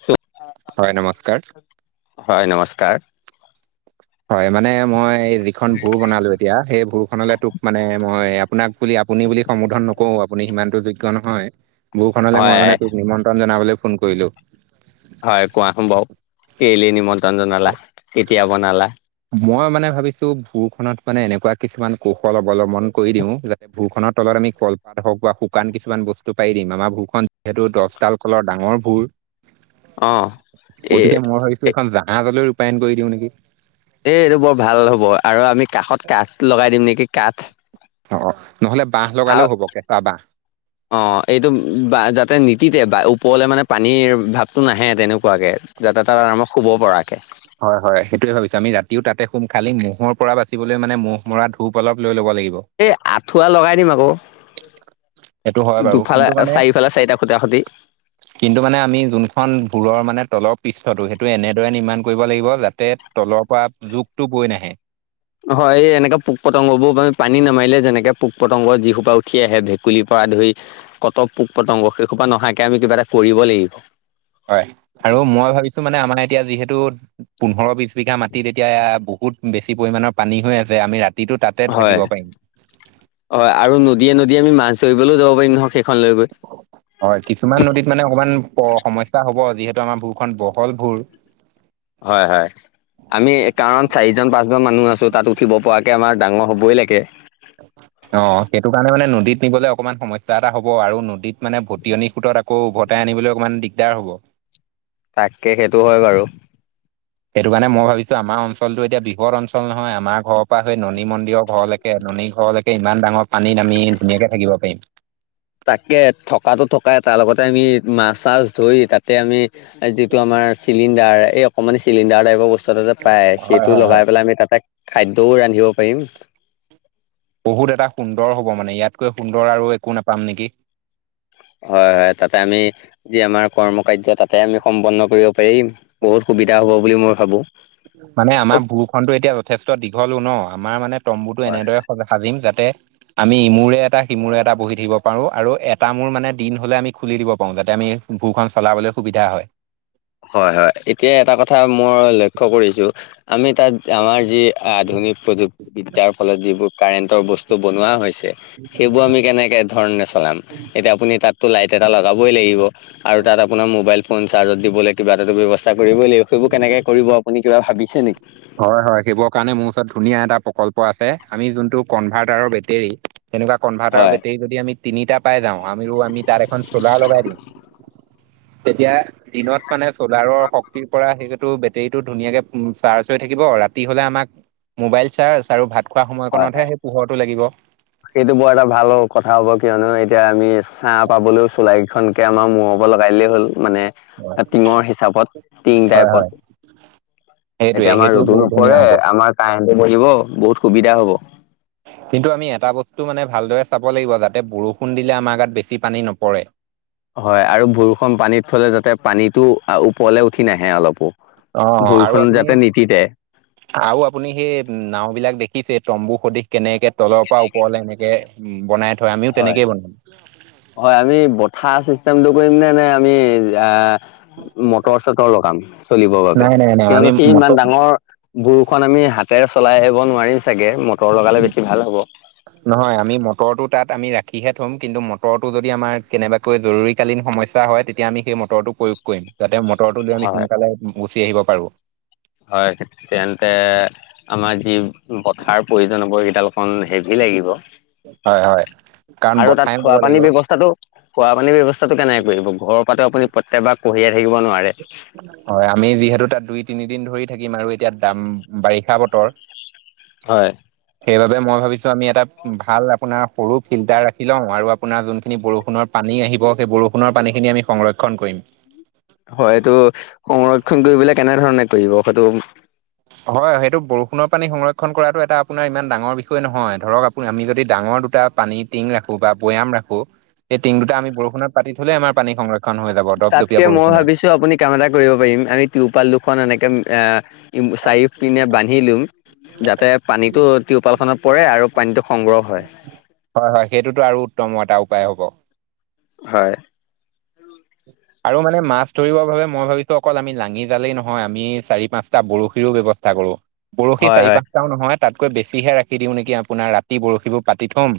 চ [unintelligible] হয়, নমস্কাৰ। হয়, নমস্কাৰ। হয়, মানে মই যিখন ভুঁৰ বনালো এতিয়া সেই ভুঁৰখনলে তোক মানে মই আপোনাক বুলি আপুনি বুলি সম্বোধন নকও। আপুনি সিমানটো যোগ্য নহয়। ভুঁৰখনলে মই হয় মানে তোক নিমন্ত্ৰণ জনাবলে ফোন কৰিলোঁ। হয়, কোৱাচোন বাৰু। কেলেই নিমন্ত্ৰণ জনালা, কেতিয়া বনালা। মই মানে ভাৱিছোঁ ভুঁৰখনত মানে এনেকুৱা কিছুমান কৌশল অৱলম্বন কৰি দিওঁ যে ভুঁৰখনৰ তলত আমি কলপাত হওক বা শুকান কিছুমান বস্তু পাৰি দিম। আমাৰ ভুঁৰখন যিহেতু দশ ডাল কলৰ ডাঙৰ ভুঁৰ। অ এ গতিকে, মই ভাৱিছোঁ এ এইখন জাহাজলৈ ৰূপায়ন কৰি দিওঁ নেকি? এই এইটো বৰ ভাল হ'ব আৰু আমি কাষত কাঠ লগাই দিম নেকি কাঠ? অঁ, নহ'লে বাঁহ লগালেও হ'ব কেঁচা বাঁহ। অঁ, এইটো ব--বা যাতে নিতিতে বা ওপৰলে মানে পানীৰ ভাৱটো নাহে তেনেকুৱাকে। যাতে তাত আৰামত শুব পৰাকে। হয়, হয় সেইটোৱে ভাৱিছোঁ। আমি ৰাতিও তাতে শুম খালি ম'হৰ পৰা বাচিবলৈ মানে ম'হ মৰা ধূপ অলপ লৈ ল'ব লাগিব। এই আঁঠুৱা লগাই দিম আক'। সেইটো হয় বাৰু দুফালে কিন্তু মানে চাৰিফালে চাৰিটা খুটা পুতি। কিন্তু মানে আমি যোনখন ভুঁৰৰ মানে তলৰ পৃষ্ঠটো সেই টো এনেদৰে নিৰ্মাণ কৰিব লাগিব যাতে তলৰ পৰা জুকটো বৈ নাহে। হয়, এই এনেকা পোক-পতংগবোৰ মানে পানীত নমাইদিলে যেনেকে পোক-পতংগ যি সোপা উঠি আহে। ভেক্ ভেকুলিৰ পৰা ধৰি ক'ত পোক-পতংগ সেইসোপা নহাকে আমি কিবা এটা কৰিব লাগিব। হয়, আৰু মই ভাৱিছোঁ মানে আমাৰ এতিয়া যিহেতু পোন্ধৰ, বিশ বিঘা মাটিত এতিয়া বহুত বেছি পৰিমাণৰ পানী হৈ আছে। আমি ৰাত হয়, হয় আৰু নদীয়ে নদীয়ে আমি মাছ ধৰিবলো যাব পাৰিম নহয় সেইখন লৈ গৈ। হয়, কিছুমান নদীত মানে অকণমান স সমস্ স্যা হ'ব। যিহেতু আমাৰ ভুঁৰখন বহল ভুঁৰ। হয়, হয়। আমি কাৰণ চাৰিজন, পাঁচজন মানুহ আছো তাত উঠিব পৰাকে আমাৰ ডাঙৰ হ'বই লাগে। অঁ, সেইটো কাৰণে মানে নদীত নিবলে অকমান সমস্যা এটা হ'ব আৰু নদীত মানে ভটিয়নি সোঁতত আক্ আকৌ উভতাই আনিবলৈ অকণমান দিগদাৰ হ'ব। তাকে, সেইটো হয় বাৰু। সেইটো কাৰণে মই ভাৱিছোঁ আমাৰ অঞ্চলটো এতিয়া বৃহৎ অঞ্চল নহয়। আমাৰ ঘৰপৰা সেই ননি মন্দিৰৰ ঘৰলে কে ননী ঘৰলৈকে ইমান ডাঙৰ পানীত আমি ধুনীয়াকে থাকিব পাৰিম। তাকে থকাতো থকাই তাৰ লগতে আমি মাছ তাছ ধৰি তাতে আমি যিটো আমাৰ চিলিণ্ডাৰ এই অকণমানি চিলিণ্ডাৰ টাইপৰ বস্ বস্তুটো পাই হয়, সেইটো হয়, হয়। লগাই পেলাই আমি তাতে খাদ্যও ৰান্ধিব পাৰিম। বহুত এটা সুন্দৰ হ'ব মানে ইয়াতকৈ সুন্দৰ আৰু একো নাপাম নেকি? হয়, হয় তাতে আমি যি আমাৰ কৰ্মকায্য তাতে আমি সম্পুৰ্ণ কৰিব পাৰিম। বহুত সুবিধা হ'ব বুলি মই ভাৱোঁ। মানে আমাৰ ভুঁৰখনতো এতিয়া যথেষ্ট দীঘলো ন'। আমাৰ মানে তম্বুটো হয় এনেদৰে স সাজিম যাতে আমি ইমূৰে এটা সিমূৰে এটা বহি থাকিব পাৰো আৰু এটা মোৰ মানে দিন হ'লে আমি খুলি দিব পাৰোঁ। যাতে আমি ভুঁৰখন চলাবলে সুবিধা হয়। হয় হয়, এতিয়া এটা কথা মই লক্ষ্য কৰিছো। আমি তাত আমাৰ যি আধুনিক প্ৰযুক্তি বিদ্যাৰ ফলত যিবোৰ কাৰেন্টৰ বস্তু বনোৱা হৈছে, সেইবোৰ আমি কেনেকে ধৰণে চলাম এতিয়া আপুনি তাত। লাইট এটা লগাবই লাগিব আৰু তাত আপোনাৰ মোবাইল ফোন চাৰ্জত দিবলৈ কিবা এটা চেষ্টা কৰিব লাগিব, সেইবোৰ কেনেকে কৰিব আপুনি কিবা ভাবিছে নেকি? হয় হয়, সেইবোৰ কাৰণে মোৰ ওচৰত ধুনীয়া এটা প্ৰকল্প আছে আমি যোনটো কনভাৰ্টাৰৰ বেটেৰী। তেনেকুৱা। কনভাৰ্টাৰ হয় বেটৰী যদি আমি তিনিটা পাই যাওঁ। আমি আমি তাত এখন চলাৰ লগাই দিম। তেতিয়া দিনত মানে চলাৰৰ শক্তিৰ পৰা সেইটো বেটেৰীতটো ধুনীয়াকে চাৰ্জ। থৈ থাকিব, ৰাতি হলে আমাক মোবাইল চাৰ্জ আৰু ভাত খোৱা হয় সময়কণতহে সেই পোহৰটো লাগিব। সেইটো বৰ এটা ভাল কথা হ'ব কিয়নো এতিয়া আমি চাৰ পাবলৈও চলাই। খনকে আমাৰ মৰব লগাই দেই হ'ল মানে। হয় টিঙৰ হিচাপত, টিং টাইপত। হয় সেইটোৱে এতিয়া আমাৰ সেইটো ৰ'দো বহুত ধুনীয়া নপৰে হ'ব আমাৰ কাৰেণ্টো বঢ়িব বহুত সুবিধা হব। [inaudible] কিন্তু আমি এটা বস্তু মানে ভালদৰে চাব লাগিব, যাতে বৰষুণ দিলে আমাৰ গাত বেছি পানী নপৰে। হয়, আৰু বৰষন পানীত থলে যাতে পানীটো আৰু ওপৰলৈ উঠি নাহে অলপো অ আৰু ভৰিখন আপুনি যাতে নতিতে। আৰু আপুনি সেই নাও বিলাক দেখিছে তম্বু সদশ। কেনেকে তলৰ পৰা ওপৰলে এনেকে উম বনাই থয়, আমিও হয় তেনেকেই বনাম। হয়, আমি বথাা চিষ্টেমটো কৰিম নে নে আমি আহ। মটৰ- চটৰৰ কাম চলিবৰ বাবে, নাই নাই নাই আমি কিয়নো সি ইমান মটৰ ডাঙৰ। বৰুখন আমি হাতেৰে চলাই আহিব নোৱাৰিম চাগে মটৰ লগালে বেছি ভাল হ'ব। নহয় আমি মটৰটো তাত আমি ৰাখিহে থম, কিন্তু মটৰটো যদি আমাৰ কেনেবাকে। জৰুৰীকালীন সমস্যা হয়, তেতিয়া আমি সেই মটৰটো প্ৰয়োগ কৰিম যাতে উতৰটো লৈ আমি হয় সোনকালে গুচি আহিব পাৰো। হয়, তেন্তে আমাৰ যি বঠাৰ প্ৰয়োজন হব কেইডাল। হেভি লাগিব হয় হয় কাৰণ আৰু বঠাই তাত মাৰিব থোৱা লাগিব পানীৰ ব্যৱস্থাটো। খোৱা পানী ব্যৱস্থাটো কেনেকে কৰিব, ঘৰৰ পৰাতো আপুনি প্ৰত্যকবাৰ কঢ়িয়াই থাকিব নোৱাৰে। হয় আমি যিহেতু তাত দুই তিনিদিন ধৰি থাকিম আৰু এতিয়া দাম বাৰিষা বতৰ। হয়। সেইবাবে মই ভাবিছো আমি এটা ভাল আপোনাৰ সৰু ফিল্টাৰ ৰাখি লওঁ আৰু আপোনাৰ যোনখিনি বৰষুণৰ। পানী আহিব সেই বৰষুণৰ পানীখিনি আমি সংৰক্ষণ কৰিম। হয়, এইটো সংৰক্ষণ কৰিবলে কেনেধৰণে কৰিব সেইটো। হয় সেইটো বৰষুণৰ পানী সংৰক্ষণ কৰাটো এটা আপোনাৰ ইমান ডাঙৰ বিষয় নহয় ধৰক। আমি যদি ডাঙৰ দুটা পানী টিং ৰাখো বা বৈয়াম ৰাখো। এই টিং দুটা আম বৰষুণত পাতি থলে আমাৰ পানী সংৰক্ষ তাতকে মই ভাবিছো আপুনি কাম এটা কৰিব পাৰিম আমি তিৰপাল দুখন এনেকে আহ। চাৰিওফ পিনে বান্ধি লৈ। যাতে পানীতটো টিউপাল পাল খনত পৰে আৰু পানীতো সংগ্ৰহ হয়। হয় হয়, সেইটোতো আৰু উত্তম এটা উপায় হ'ব। হয়। আৰু মানে মাছ ধৰিব বাবে মই ভাবিছো অকল আমি লাঙি জালেই নহয়, আমি চাৰি পাঁচটা বৰশীৰো ব্যৱস্থা। কৰোঁ। বৰশী হয় চাৰি - হয় পাঁচটাও নহয়, তাতকৈ বেছিহে ৰাখি দিওঁ নেকি আপোনাৰ ৰাতি বৰশীবোৰ পাতি থম।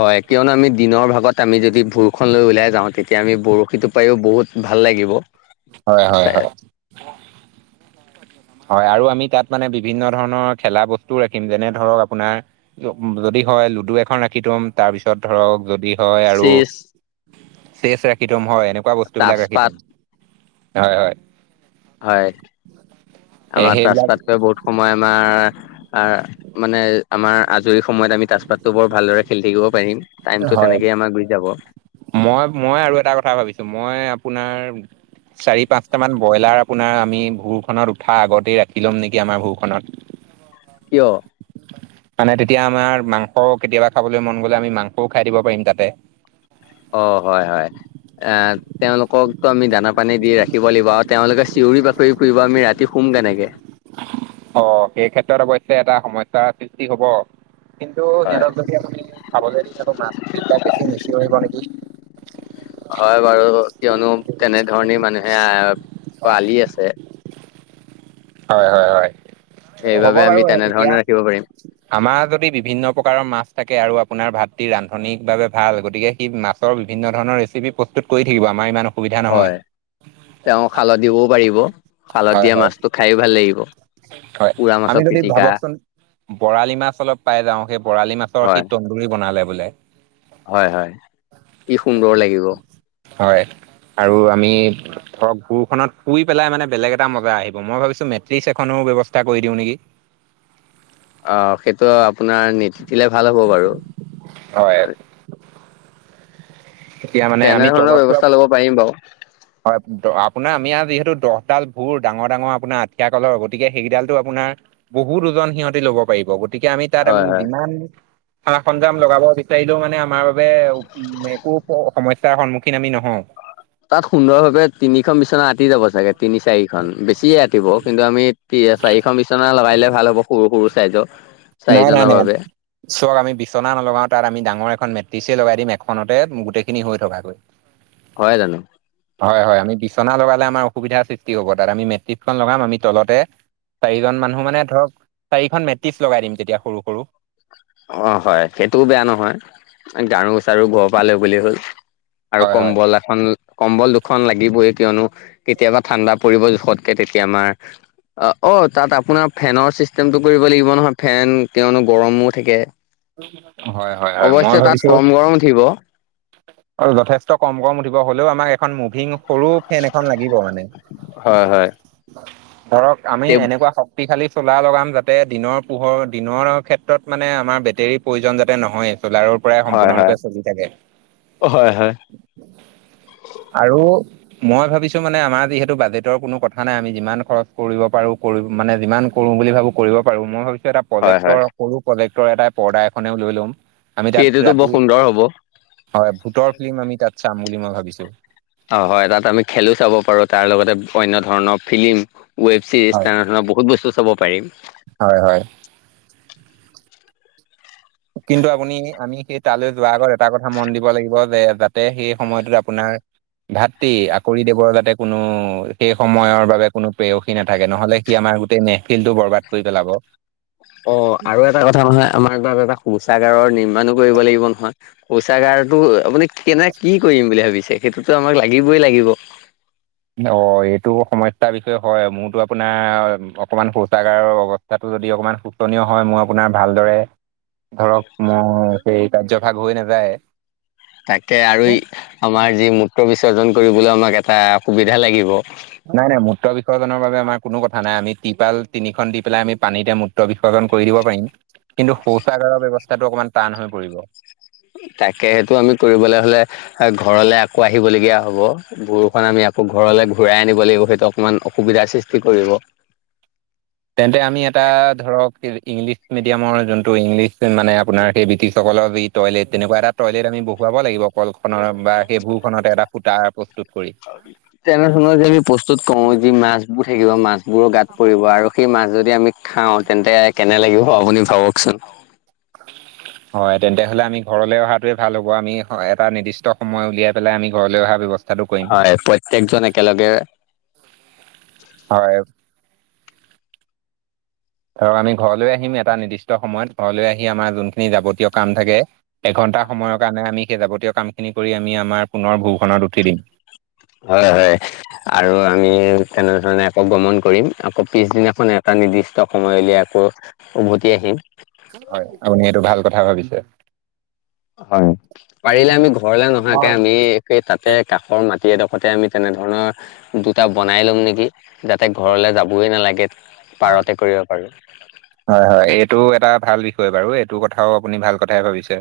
হয় কিয়নো আমি দিনৰ ভাগত আমি যদি ভুৰখন লৈ ওলাই যাওঁ তেতিয়া আমি বৰশী টু পাইয়ো বহুত ভাল লাগিব। হয় হয় হয়। হয় আৰু আমি তাত মানে বিভিন্ন ধৰণৰ খেলা বস্তু ৰাখিম যেনে ধৰক আপোনাৰ যদি হয় লুডু এখন ৰাখি থম, তাৰপিছত ধৰক যদি হয় আৰু চিজ চেচ ৰাখি থম হয় এনেকুৱা বস্তু বিলাক ৰাখি তাজপাত থম। হয় হয়। হয় এ আমাৰ সেইবিলাক তাজপাতটোয়ে বহুত সময় আমাৰ আ মানে আমাৰ আজৰি সময়ত আমি তাজপাতটো বৰ ভালদৰে খেলি থাকিব পাৰিম। টাইমটো হয় তেনেকেই আমাৰ গুচি যাব। মই মই আৰু এটা কথা ভাবিছোঁ মই আপোনাৰ চাৰি পাঁচটামান ব্ৰইলাৰ আপোনাৰ আমি ভুৰখনত উঠা আগতেই ৰাখি ল'ম নেকি আমাৰ ভুৰখনত। [inaudible] কিয়? মানে তেতিয়া আমাৰ মাংস কেতিয়াবা খাবলৈ মন গ'লে আমি মাংসও খাই দিব পাৰিম তাতে। অ' হয় হয় এ তেওঁলোকক ত' আমি দানা পানী দি ৰাখিব লাগিব, আৰু তেওঁলোকে চিঞৰি বাকৰি ফুৰিব, আমি ৰাতি শুম কেনেকে? অ' সেই ক্ষেত্ৰত অৱেশ্যে এটা সমস্যাৰ সৃষ্টি হ'ব। কিন্তু হয় সিহঁতক যদি আমি খাবলৈ দি আকৌ মাছ বিলাক বেছি নিচিঞৰিব নেকি। হয় বাৰু কিয়নো তেনেধৰণে মানুহে আহ পালী আছে। হয় হয় হয়, হ'ব সেইবাবে আমি বাৰু এতিয়া। তেনেধৰণে ৰাখিব পাৰিম আমাৰ যদি বিভিন্ন প্ৰকাৰৰ মাছ থাকে আৰু আপোনাৰ ভাতৃ ৰান্ধনিভাৱে ভাল গতিকে সি মাছ ৰ বিভিন্ন ধৰণৰ ৰেচিপি প্ৰস্তুত কৰি থাকিব আমাৰ ইমান অসুবিধা নহয়। হয় তেওঁ খালদ দিবও পাৰিব খালদ হয় দিয়া হয় মাছটো খাইয়ো ভাল লাগিব। হয়, পুৰা আমি মাছৰ যদি পিটিকা ভাবকচোন বৰালি মাছ অলপ পাই যাওঁ, সেই বৰালি মাছৰ সি হয় তন্দুৰী বনালে বোলে হয় হয়, কি সুন্দৰ লাগিব। হয়। আৰু আমি ধৰক ভুৰখনত শুই পেলাই মানে বেলেগ এটা মজা আহিব, মই ভাবিছো মেট্ৰেছ চেট্ৰেছ খনো ব্যৱস্থা কৰি দিও নেকি। অঁ সেইটো আপোনাৰ নিতিতিলে ভাল হ'ব বাৰু। হয়। তেতিয়া মানে আমি তেনেধৰণৰ তলত শুৱা ব্যৱস্থা লব পাৰিম বাৰু। হয় আপোনাৰ আমি আ যিহেতু দহডাল ভুৰ ডাঙৰ ডাঙৰ আপোনাৰ আঠিয়া কলৰ গতিকে সেইডালটো আপোনাৰ বহুত ওজন সিহঁতি লব পাৰিব। গ তিকে আমি তাত হয় হয় যিমান সা সঞ্জাম লগাব বিচাৰিলেও মানে আমাৰ এ একো সমস্যাৰ সন্মুখীন আমি নহওঁ। তাত সুন্দৰভাৱে তিনিখন বিচনা আঁতি যাব চাগে। তিনি চাৰিখন বেছিয়ে আঁতিব, কিন্তু আমি চাৰিখন বিচনা লগাই দিলে ভাল হ'ব সৰু সৰু ছাইজৰ। নাই নাই নাই। চক আমি বিচনা নলগাওঁ তাত আমি ডাঙৰ এ মেট্ৰেছে লগাই দিম এখনতে গোটেইখিনি হৈ থকাকৈ। [inaudible] হয় জানো? হয় হয় আমি বিচনা লগালে আমাৰ অসুবিধাৰ সৃষ্টি হ'ব, তাত আমি মেট্ৰেছখন লগাম আমি তলতে চাৰিজন মানুহ মানে ধৰক চাৰিখন মেট্ৰেছ লগাই দিম তেতিয়া সৰু সৰু। অ হয় সেইটোও বেয়া নহয় গাৰু চাৰু ঘৰৰ পালে বুলি হ'ল, আৰু হয় হয় কম্বল এখন কম্বল দুখন লাগিবইে কিয়নো কেতিয়াবা ঠাণ্ডা, পৰিব জোখতকে তেতিয়া আমাৰ অ তাত আপোনাৰ ফেনৰ চিষ্টেমটো কৰিব লাগিব নহয়। ফেন কিয়নো গৰমত, হয় হয় হয় মই অৱশ্যে তাত ভাবিছোঁ। কম গৰম উঠিব যথেষ্ট কম কম উঠিব হ'লেও আমাৰ এখন মুভিং সৰু, ফেন এখন লাগিব মানে হয় হয় ধৰক আমি তে এনেকুৱা শব্দ পি খালি চোলা লগাম যাতে দিনৰ পোহৰ দিনৰ। ক্ষেত্ৰত মানে আমাৰ বেটেৰীৰ প্ৰয়োজন যাতে নহয়েই চ'লাৰৰ, প্ৰায় হয় সম্পূৰ্ণৰূপে হয় চলি থাকে হয় হয় আৰু মই ভাবিছো মানে আমাৰ যিহেতু বাজেটৰ কোনো কথা নাই আমি যিমান খৰচ কৰিব পাৰো কৰো মানে যিমান। কৰো বুলি ভাবো কৰিব পাৰো মই ভাবিছো এটা হয় প্ৰজেক্টৰ হয় সৰু প্ৰজেক্টৰ এটা পৰ্দা এখনেও লৈ ল'ম। আমি তাত সেইটোতো বৰ ৰাতি সুন্দৰ হ'ব হয় ভোতৰ ফিল্ম আমি তাত চাম বুলি মই ভাবিছো। অ হয় তাত আমি খেলো চাব পাৰো তাৰ লগতে অনন্য ধৰণৰ ফিল্ম। ৱেব ছিৰিজ হয় তেনেধৰণৰ বহুত বস্তু চাব পাৰিম। হয় হয়। কিন্তু আপুনি আমি সেই, তালৈ যোৱাৰ আগত এটা কথা মন দিব লাগিব যে যাতে সেই সময়টোত আপোনাৰ। ভাতৃ আকৌ ৰি দেৱৰ যাতে, কোনো সেই সময়ৰ বাবে কোনো প্ৰেয়সী নাথাকে নহলে সি আমাৰ গোটেই নেপখিন টো বৰবাদ কৰি পেলাব। অ আৰু এটা কথা নহয় আমাৰ তাত এটা শৌচাগাৰৰ নিৰ্মাণো কৰিব লাগিব নহয়। শৌচাগাৰতো আপুনি কেনে কি কৰিম বুলি ভাবিছে সেইটোতো আমাক লাগিবই লাগিব। অ এইটো সমস্যাৰ বিষয়ে হয় মোৰতো আপোনাৰ অকমান শৌচাগাৰৰ অৱা কটো যদি অকমান শুতনীয় হয় মোৰ আপোনাৰ ভালদৰে। ধৰক মই সেই কাৰ্যভাগ হৈ নাযায়। তাকে আৰু আমাৰ যি মূত্ৰ বিসৰ্জন কৰিবলৈ আমাক এটা সুবিধা লাগিব। নাই নাই মূত্ৰ বিসৰ্জনৰ বাবে আমাৰ কোনো কথা নাই আমি তিপাল তিনিখন দি পেলাই আমি পানীতে ম মূত বিসৰ্জন কৰি দিব পাৰিম কিন্তু শৌচাগাৰৰ ব্যৱস্থাটো অকণমান টান হৈ পৰিব। তাকে সেইটো আমি কৰিবলৈ হ'লে। ঘৰলে আকৌ আহিবলগীয়া হ'ব বৰষুণ আমি, ঘৰলৈ ঘূৰাই আনিব লাগিব সেইটো অকণমান অসুবিধাৰ সৃষ্টি কৰিব। তেন্তে আমি এটা ধৰক ইংলিছ মিডিয়ামৰ যোনটো ইংলিছ মানে আপোনাৰ সেই ব্ৰিটিছসকলৰ যি। টয়লেট তেনেকুৱা এটা টয়লেট আমি বহুৱাব লাগিব কল খনৰ বা সেই ভূ খনতে এটা ফুতটা প্ৰস্তুত কৰি। তেনেধৰণৰ যে আমি প্ৰস্তুত কৰো যি মাছ। থাকিব মাছ বোৰো গাত পৰিব আৰু সেই মাছ যদি আমি, খাও তেন্তে কেনে লাগিব আপুনি ভাবকচোন। [unintelligible] হয় তেন্তে হলে আমি ঘৰলৈ অহাতোৱে ভাল হ'ব আমি এটা নিৰ্দিষ্ট সময় উলিয়াই পেলাই আমি ঘৰলৈ অহা ব্যৱস্থা, হয় প্ৰত্যেকজন একেলগে। হয়। ধৰক আমি ঘৰলৈ আহিম এটা নিৰ্দিষ্ট সময়ত ঘৰলৈ আহি আমাৰ যোনখিনি যাৱতীয় কাম থাকে। এঘন্টা সময়ৰ কাৰণে আমি সেই যাৱতীয় কামখিনি কৰি আমি আমাৰ পুনৰ ভূখনত উঠি দিম। হয় হয় আৰু আমি তেনেধৰণে আকৌ গমন কৰিম। আকৌ পিছদিনাখন এটা নিৰ্দিষ্ট সময়লৈ আকৌ উভতি আহিম। হয় আপুনি সেইটো ভাল কথা ভাবিছে। হয়, পাৰিলে আমি ঘৰলে নহাকে আমি সেই তাতে কাষৰ মাটি এড- খতে আমি তেনেধৰণৰ- দুটা বনাই ল'ম নেকি যাতে ঘৰলে যাবই নালাগে পাৰতে কৰিব পাৰো। হয় হয়, এইটো এটা ভাল বিষয় বাৰু এইটো কথাও আপুনি ভাল কথাই ভাবিছে।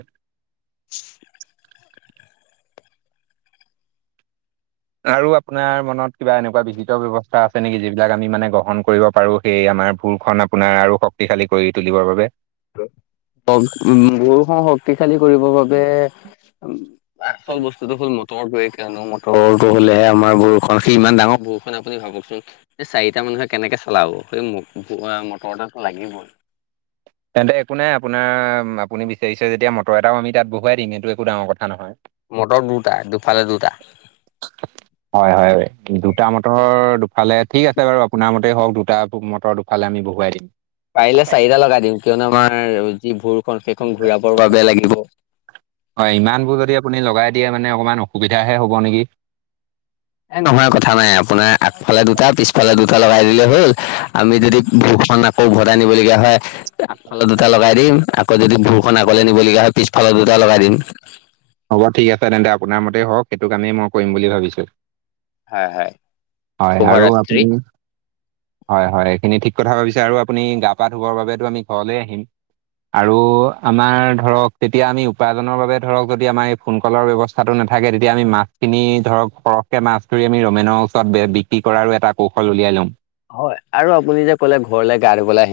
[unintelligible] আৰু আপোনাৰ মনত কিবা এনেকুৱা বিহিত ব্যৱস্থা আছে নেকি যিবিলাক আমি মানে গ্ৰহণ কৰিব পাৰো। সেই আমাৰ ভুলখন আপোনাৰ আৰু শক্তিশালী কৰি তুলিবৰ বাবে। উ গৰুখন শক্তিশালী কৰিবৰ বাবে- আচল বস্তুটো হল মদ। মটৰ দোৱে কিয়নো মটৰটো হ'লে আমাৰ বৰষুণ সি ইমান ডাঙৰ বৰষুণ আপুনি ভাবকচোন। এই চাৰিটা মানুহে কেনেকে চলাব সেই মটৰ এটাটো লাগিবই। তেন্তে একো নাই আপোনাৰ আপুনি বিচাৰিছে যেতিয়া মটৰ এটাও আমি তাত বহুৱাই দিম এইটো একো ডাঙৰ কথা নহয়। মটৰ দুটা দুফালে দুটা। [inaudible] হয় হয়, দুটা মটৰ দুফালে ঠিক আছে বাৰু আপোনাৰ মতেই হওক দুটা মটৰ দু- ফালে আমি বহুৱাই দিম। পাৰিলে চাৰিটা লগাই দিম কিয়নো আমাৰ যি ভোৰ খন সেইখন ঘূৰাবৰ বাবে লাগিব। হয়, ইমানবোৰ যদি আপুনি লগাই দিয়ে মানে অকমান অসুবিধাহে হ'ব নেকি। এ নহয় কথা নাই আপোনাৰ আগফালে দুটা পিছফালে দুটা লগাই দিলে হ'ল আমি যদি ভুখনা- আকৌ উভটাই নিবলগীয়া হয় আগফালে দুটা লগাই দিম আক- যদি ভূষণ আগলে নিবলগীয়া হয় পিছফালে দুটা লগাই দিম। হ'ব ঠিক আছে তেন্তে আপোনাৰ মতেই হওক, সেইটো কামেই মই কৰিম বুলি ভাবিছো। হয় হয়, হয় শুভ আৰু ৰাত্ৰি আপুনি, হয় হয়, এইখিনি ঠিক কথা ভাবিছে আৰু আপুনি গা পা ধুবৰ বাবেতো আমি ঘৰলে আহিম। আৰু আমাৰ ধৰক তেতিয়া আমি উপাৰ্জনৰ বাবে ধৰক যদি আমাৰ- সোনকলৰ ব্যৱস্থাটো নাথাকে তেতিয়া আমি মাছখিনি ধৰক সৰহকে মাছ ধৰি আমি ৰমেনক- চত বিক্ৰী কৰাৰো এটা কৌশল উলিয়াই ল'ম। হয়, আৰু আপুনি যে কলে ঘৰলৈ গা ধুবলে আহি-